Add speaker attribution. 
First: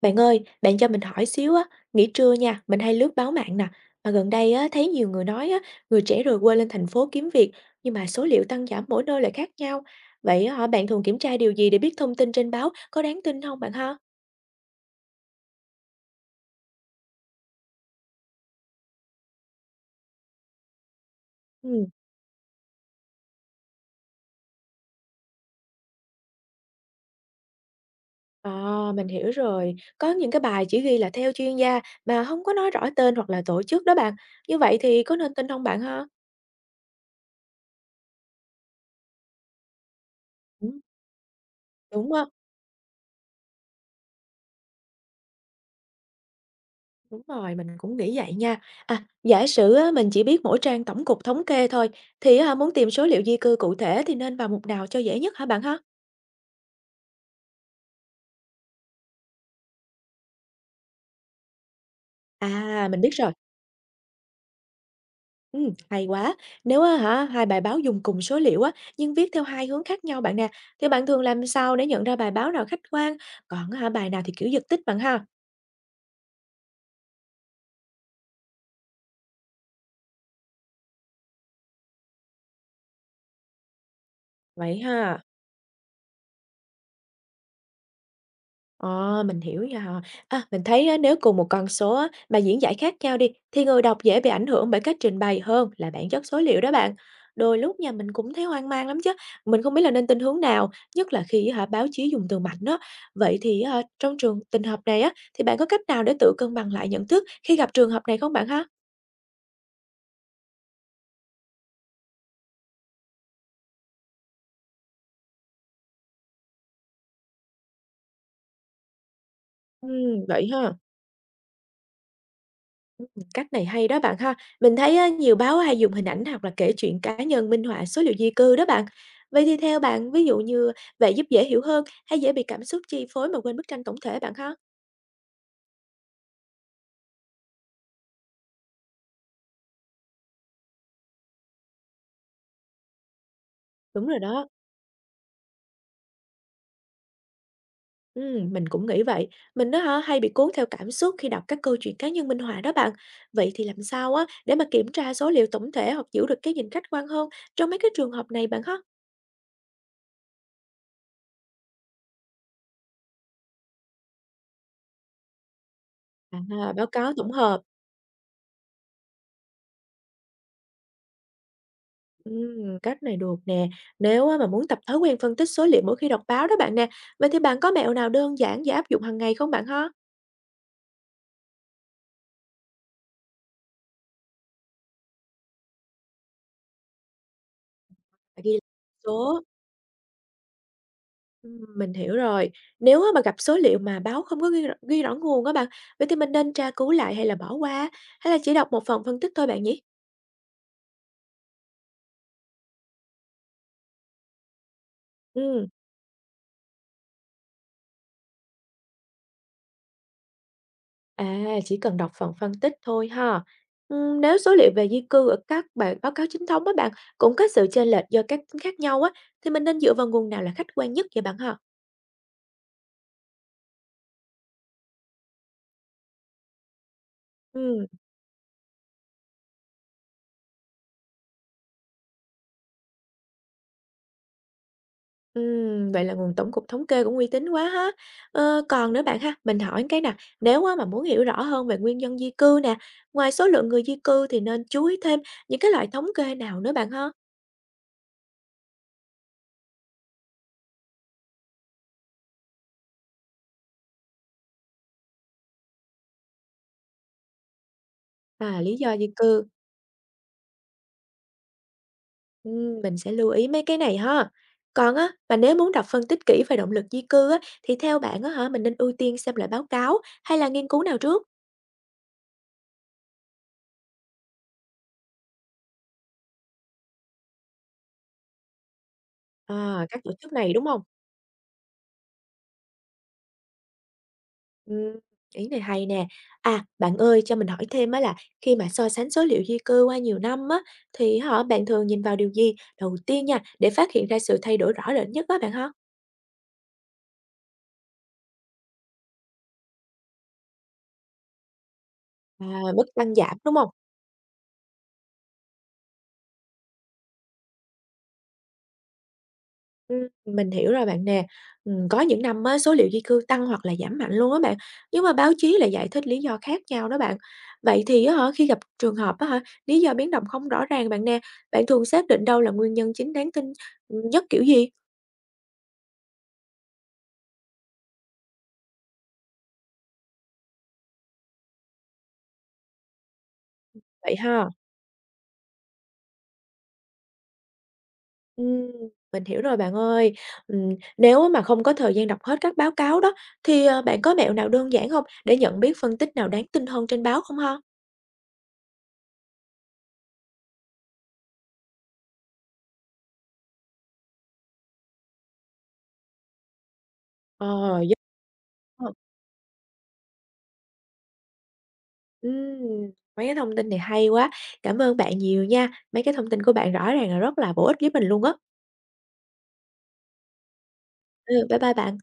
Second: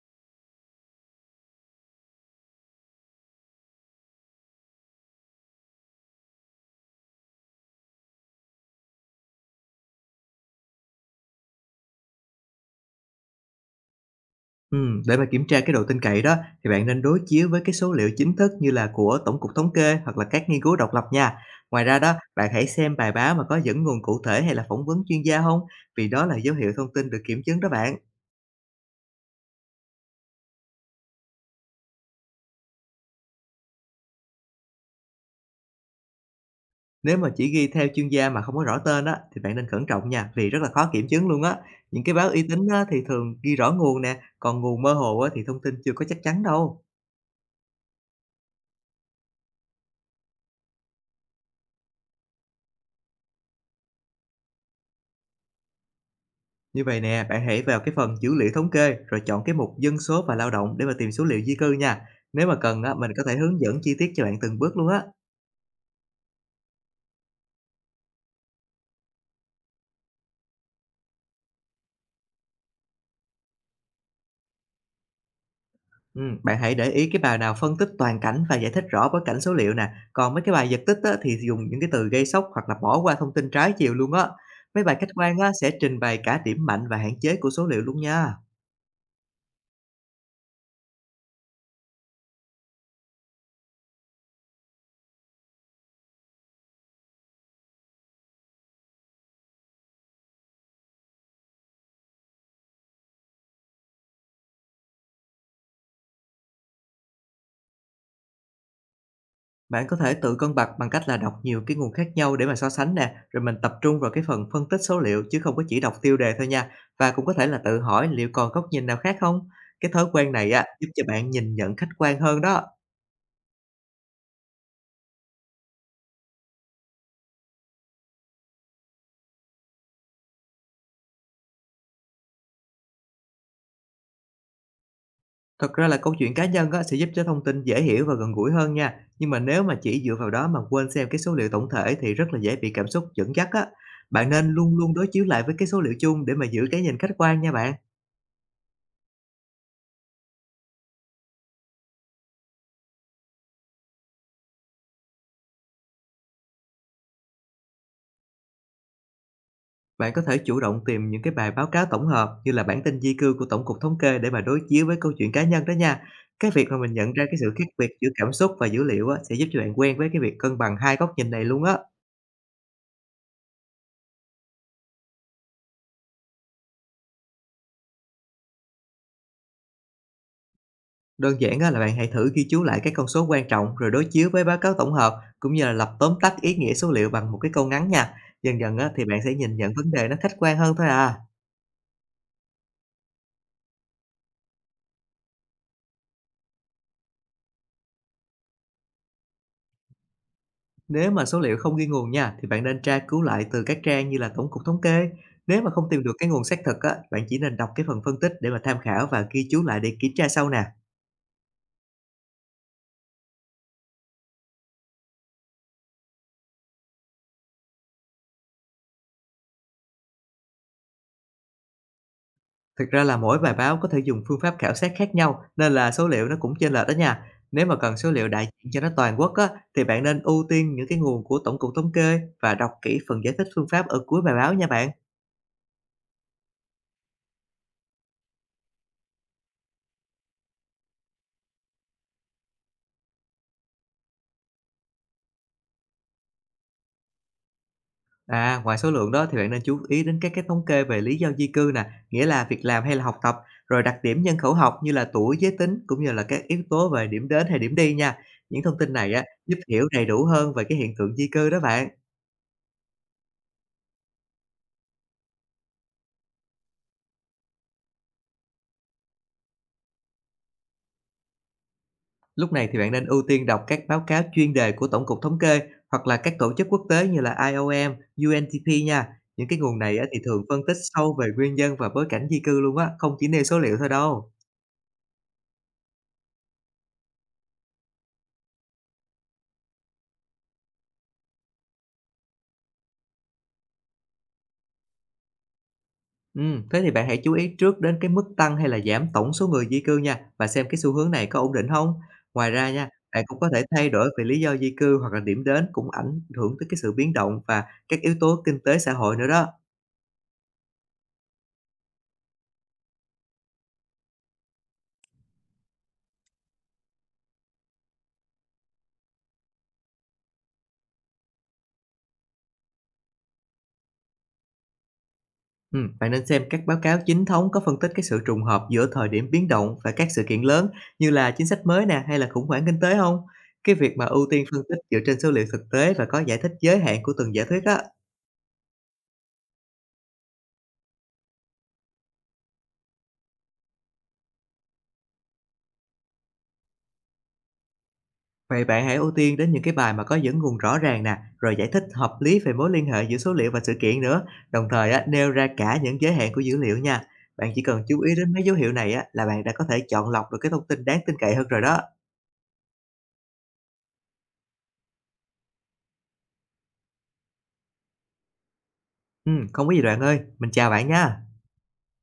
Speaker 1: Bạn ơi, bạn cho mình hỏi xíu á, nghỉ trưa nha, mình hay lướt báo mạng nè, mà gần đây á, thấy nhiều người nói á, người trẻ rồi quê lên thành phố kiếm việc, nhưng mà số liệu tăng giảm mỗi nơi lại khác nhau. Vậy á, bạn thường kiểm tra điều gì để biết thông tin trên báo có đáng tin không bạn ha?
Speaker 2: Để mà kiểm tra cái độ tin cậy đó, thì bạn nên đối chiếu với cái số liệu chính thức như là của Tổng cục Thống kê hoặc là các nghiên cứu độc lập nha. Ngoài
Speaker 1: Ừ,
Speaker 2: ra đó, bạn hãy xem bài báo mà có dẫn nguồn cụ thể hay là phỏng vấn chuyên gia không, vì đó là dấu hiệu thông tin được kiểm chứng đó bạn.
Speaker 1: à, mình hiểu rồi, có những cái bài chỉ ghi là theo chuyên gia mà không có nói rõ tên hoặc là tổ chức đó bạn. Như vậy thì có nên tin không bạn ha?
Speaker 2: Nếu mà chỉ ghi theo chuyên gia mà không có rõ tên á, thì bạn nên cẩn trọng nha, vì rất là
Speaker 1: Ừ,
Speaker 2: khó kiểm chứng luôn á. Những
Speaker 1: đúng
Speaker 2: cái
Speaker 1: á.
Speaker 2: báo uy tín á, thì thường ghi rõ nguồn nè, còn nguồn mơ hồ á, thì thông tin chưa có chắc chắn đâu.
Speaker 1: Đúng rồi, mình cũng nghĩ vậy nha. À, giả sử á, mình chỉ biết mỗi trang Tổng cục Thống kê thôi, thì á, muốn tìm số liệu di cư cụ thể thì nên vào mục nào cho dễ nhất hả bạn ha?
Speaker 2: Như vậy nè, bạn hãy vào cái phần dữ liệu thống kê rồi chọn cái mục dân số và lao động để mà tìm số liệu di cư nha. Nếu mà cần
Speaker 1: À,
Speaker 2: á,
Speaker 1: mình
Speaker 2: mình
Speaker 1: biết
Speaker 2: có
Speaker 1: rồi.
Speaker 2: thể hướng dẫn chi tiết cho bạn từng bước luôn á.
Speaker 1: Ừ, hay quá. Nếu á, hai bài báo dùng cùng số liệu á, nhưng viết theo hai hướng khác nhau bạn nè, thì bạn thường làm sao để nhận ra bài báo nào khách quan, còn á, bài nào thì kiểu giật tít bạn ha?
Speaker 2: Ừ, bạn hãy để ý cái bài nào phân tích toàn cảnh và giải thích rõ bối cảnh số liệu nè. Còn mấy cái bài giật tích á, thì dùng những cái từ gây sốc hoặc là bỏ qua thông tin trái chiều luôn á.
Speaker 1: Vậy
Speaker 2: Mấy bài khách
Speaker 1: ha.
Speaker 2: quan á, sẽ trình bày cả điểm mạnh và hạn chế của số liệu luôn nha.
Speaker 1: Ờ, mình hiểu nha. À, mình thấy á, nếu cùng một con số á, mà diễn giải khác nhau đi, thì người đọc dễ bị ảnh hưởng bởi cách trình bày hơn là bản chất số liệu đó bạn. Đôi lúc nha, mình cũng thấy hoang mang lắm chứ. Mình không biết là nên tin hướng nào, nhất là khi báo chí dùng từ mạnh đó. Vậy thì trong trường tình hợp này á, thì bạn có cách nào để tự cân bằng lại nhận thức khi gặp trường hợp này không bạn ha?
Speaker 2: Bạn có thể tự cân bằng bằng cách là đọc nhiều cái nguồn khác nhau để mà so sánh nè, rồi mình tập trung vào cái phần phân tích số liệu chứ không có chỉ đọc tiêu đề thôi nha. Và cũng có thể là tự hỏi liệu còn góc nhìn nào khác không?
Speaker 1: Ừ,
Speaker 2: Cái thói quen
Speaker 1: vậy
Speaker 2: này á
Speaker 1: ha.
Speaker 2: giúp cho bạn nhìn nhận khách quan hơn đó.
Speaker 1: Cách này hay đó bạn ha. Mình thấy á, nhiều báo hay dùng hình ảnh hoặc là kể chuyện cá nhân minh họa số liệu di cư đó bạn. Vậy thì theo bạn, ví dụ như vậy giúp dễ hiểu hơn hay dễ bị cảm xúc chi phối mà quên bức tranh tổng thể bạn ha?
Speaker 2: Thật ra là câu chuyện cá nhân á sẽ giúp cho thông tin dễ hiểu và gần gũi hơn nha. Nhưng mà nếu mà chỉ dựa vào đó mà quên xem cái số liệu tổng thể thì rất là dễ bị cảm xúc dẫn dắt á.
Speaker 1: Đúng rồi
Speaker 2: Bạn
Speaker 1: đó.
Speaker 2: nên luôn luôn đối chiếu lại với cái số liệu chung để mà giữ cái nhìn khách quan nha bạn.
Speaker 1: Ừ, mình cũng nghĩ vậy. Mình đó hả hay bị cuốn theo cảm xúc khi đọc các câu chuyện cá nhân minh họa đó bạn. Vậy thì làm sao á để mà kiểm tra số liệu tổng thể hoặc giữ được cái nhìn khách quan hơn trong mấy cái trường hợp này bạn ha?
Speaker 2: Bạn có thể chủ động tìm những cái bài báo cáo tổng hợp như là bản tin di cư của Tổng cục Thống kê để mà đối chiếu với câu chuyện cá nhân đó nha. Cái việc
Speaker 1: À,
Speaker 2: mà
Speaker 1: báo
Speaker 2: mình nhận
Speaker 1: cáo
Speaker 2: ra
Speaker 1: tổng
Speaker 2: cái sự
Speaker 1: hợp.
Speaker 2: khác biệt giữa cảm xúc và dữ liệu á, sẽ giúp cho bạn quen với cái việc cân bằng hai góc nhìn này luôn á.
Speaker 1: Cách này được nè. Nếu á mà muốn tập thói quen phân tích số liệu mỗi khi đọc báo đó bạn nè, vậy thì bạn có mẹo nào đơn giản và áp dụng hàng ngày không bạn ha?
Speaker 2: Đơn giản á, là bạn hãy thử ghi chú lại các con số quan trọng rồi đối chiếu với báo cáo tổng hợp, cũng như là lập tóm tắt ý nghĩa số liệu bằng một cái câu ngắn nha.
Speaker 1: Bạn ghi
Speaker 2: Dần dần á, thì bạn sẽ
Speaker 1: số,
Speaker 2: nhìn nhận vấn đề nó khách quan hơn thôi à.
Speaker 1: mình hiểu rồi. Nếu á mà gặp số liệu mà báo không có ghi rõ nguồn á bạn, vậy thì mình nên tra cứu lại hay là bỏ qua, hay là chỉ đọc một phần phân tích thôi bạn nhỉ?
Speaker 2: Nếu mà số liệu không ghi nguồn nha, thì bạn nên tra cứu lại từ các trang như là Tổng cục Thống kê. Nếu
Speaker 1: Ừm,
Speaker 2: mà không tìm được cái nguồn xác thực á, bạn chỉ nên đọc cái phần phân tích để mà tham khảo và ghi chú lại để kiểm tra sau nè.
Speaker 1: à chỉ cần đọc phần phân tích thôi ha. Nếu số liệu về di cư ở các bản báo cáo chính thống á bạn cũng có sự chênh lệch do các tính khác nhau á, thì mình nên dựa vào nguồn nào là khách quan nhất vậy bạn ha?
Speaker 2: Thực ra là mỗi bài báo có thể dùng phương pháp khảo sát khác nhau, nên là số liệu nó cũng chênh lệch đó nha. Nếu mà
Speaker 1: Ừm.
Speaker 2: cần số liệu đại diện cho nó toàn quốc á, thì bạn nên ưu tiên những cái nguồn của Tổng cục Thống kê và đọc kỹ phần giải thích phương pháp ở cuối bài báo nha bạn.
Speaker 1: Vậy là nguồn Tổng cục Thống kê cũng uy tín quá ha. Ờ, còn nữa bạn ha, mình hỏi cái nè, nếu á mà muốn hiểu rõ hơn về nguyên nhân di cư nè, ngoài số lượng người di cư thì nên chú ý thêm những cái loại thống kê nào nữa bạn ha?
Speaker 2: À, ngoài số lượng đó thì bạn nên chú ý đến các cái thống kê về lý do di cư nè, nghĩa là việc làm hay là học tập, rồi đặc điểm nhân khẩu học như là tuổi, giới tính, cũng như là các yếu tố về điểm đến hay điểm đi nha.
Speaker 1: À,
Speaker 2: Những
Speaker 1: lý
Speaker 2: thông tin
Speaker 1: do di
Speaker 2: này á
Speaker 1: cư,
Speaker 2: giúp hiểu đầy đủ hơn về cái hiện tượng di cư đó bạn.
Speaker 1: ừm, mình sẽ lưu ý mấy cái này ha. Còn á, mà nếu muốn đọc phân tích kỹ về động lực di cư á, thì theo bạn mình nên ưu tiên xem lại báo cáo hay là nghiên cứu nào trước?
Speaker 2: Lúc này thì bạn nên ưu tiên đọc các báo cáo chuyên đề của Tổng cục Thống kê hoặc là các tổ chức quốc tế như là IOM, UNDP nha. Những cái nguồn
Speaker 1: À,
Speaker 2: này
Speaker 1: các
Speaker 2: á
Speaker 1: tổ
Speaker 2: thì
Speaker 1: chức
Speaker 2: thường
Speaker 1: này
Speaker 2: phân
Speaker 1: đúng
Speaker 2: tích
Speaker 1: không?
Speaker 2: sâu về nguyên nhân và bối cảnh di cư luôn á, không chỉ nêu số liệu thôi đâu.
Speaker 1: Ừm, ý này hay nè. À, bạn ơi, cho mình hỏi thêm á là khi mà so sánh số liệu di cư qua nhiều năm á, thì họ bạn thường nhìn vào điều gì đầu tiên nha, để phát hiện ra sự thay đổi rõ rệt nhất á bạn ha?
Speaker 2: Ừ, thế thì bạn hãy chú ý trước đến cái mức tăng hay là giảm tổng số người di cư nha, và xem cái xu hướng này có ổn định không.
Speaker 1: À,
Speaker 2: Ngoài ra
Speaker 1: mức
Speaker 2: nha,
Speaker 1: tăng
Speaker 2: bạn
Speaker 1: giảm,
Speaker 2: cũng có
Speaker 1: đúng
Speaker 2: thể
Speaker 1: không?
Speaker 2: thay đổi về lý do di cư hoặc là điểm đến cũng ảnh hưởng tới cái sự biến động và các yếu tố kinh tế xã hội nữa đó.
Speaker 1: Mình hiểu rồi bạn nè. Có những năm á, số liệu di cư tăng hoặc là giảm mạnh luôn á bạn, nhưng mà báo chí lại giải thích lý do khác nhau đó bạn. Vậy thì khi gặp trường hợp lý do biến động không rõ ràng bạn nè, bạn thường xác định đâu là nguyên nhân chính đáng tin, nhất kiểu gì?
Speaker 2: Bạn nên xem các báo cáo chính thống có phân tích cái sự trùng hợp giữa thời điểm biến động và các sự kiện lớn, như là chính sách mới nè hay là khủng hoảng kinh tế không. Cái việc mà
Speaker 1: Vậy
Speaker 2: ưu tiên
Speaker 1: ha?
Speaker 2: phân tích dựa trên số liệu thực tế và có giải thích giới hạn của từng giả thuyết á.
Speaker 1: Ừm, mình hiểu rồi bạn ơi. Ừm, nếu mà không có thời gian đọc hết các báo cáo đó, thì, bạn có mẹo nào đơn giản không để nhận biết phân tích nào đáng tin hơn trên báo không ha?
Speaker 2: Vậy bạn hãy ưu tiên đến những cái bài mà có dẫn nguồn rõ ràng nè, rồi giải thích hợp lý về mối liên hệ giữa số liệu và sự kiện nữa, đồng thời á, nêu ra cả những giới hạn của dữ liệu nha. Bạn chỉ
Speaker 1: Ờ,
Speaker 2: cần
Speaker 1: giúp
Speaker 2: chú ý đến mấy dấu hiệu này
Speaker 1: ờ.
Speaker 2: á, là bạn đã có thể chọn lọc được cái thông tin đáng tin cậy hơn rồi đó.
Speaker 1: Ừm, mấy cái thông tin này hay quá. Cảm ơn bạn nhiều nha. Mấy cái thông tin của bạn rõ ràng là rất là bổ ích với mình luôn á.
Speaker 2: Không có gì bạn ơi, mình chào bạn nha.
Speaker 1: Ừ, bye bye bạn.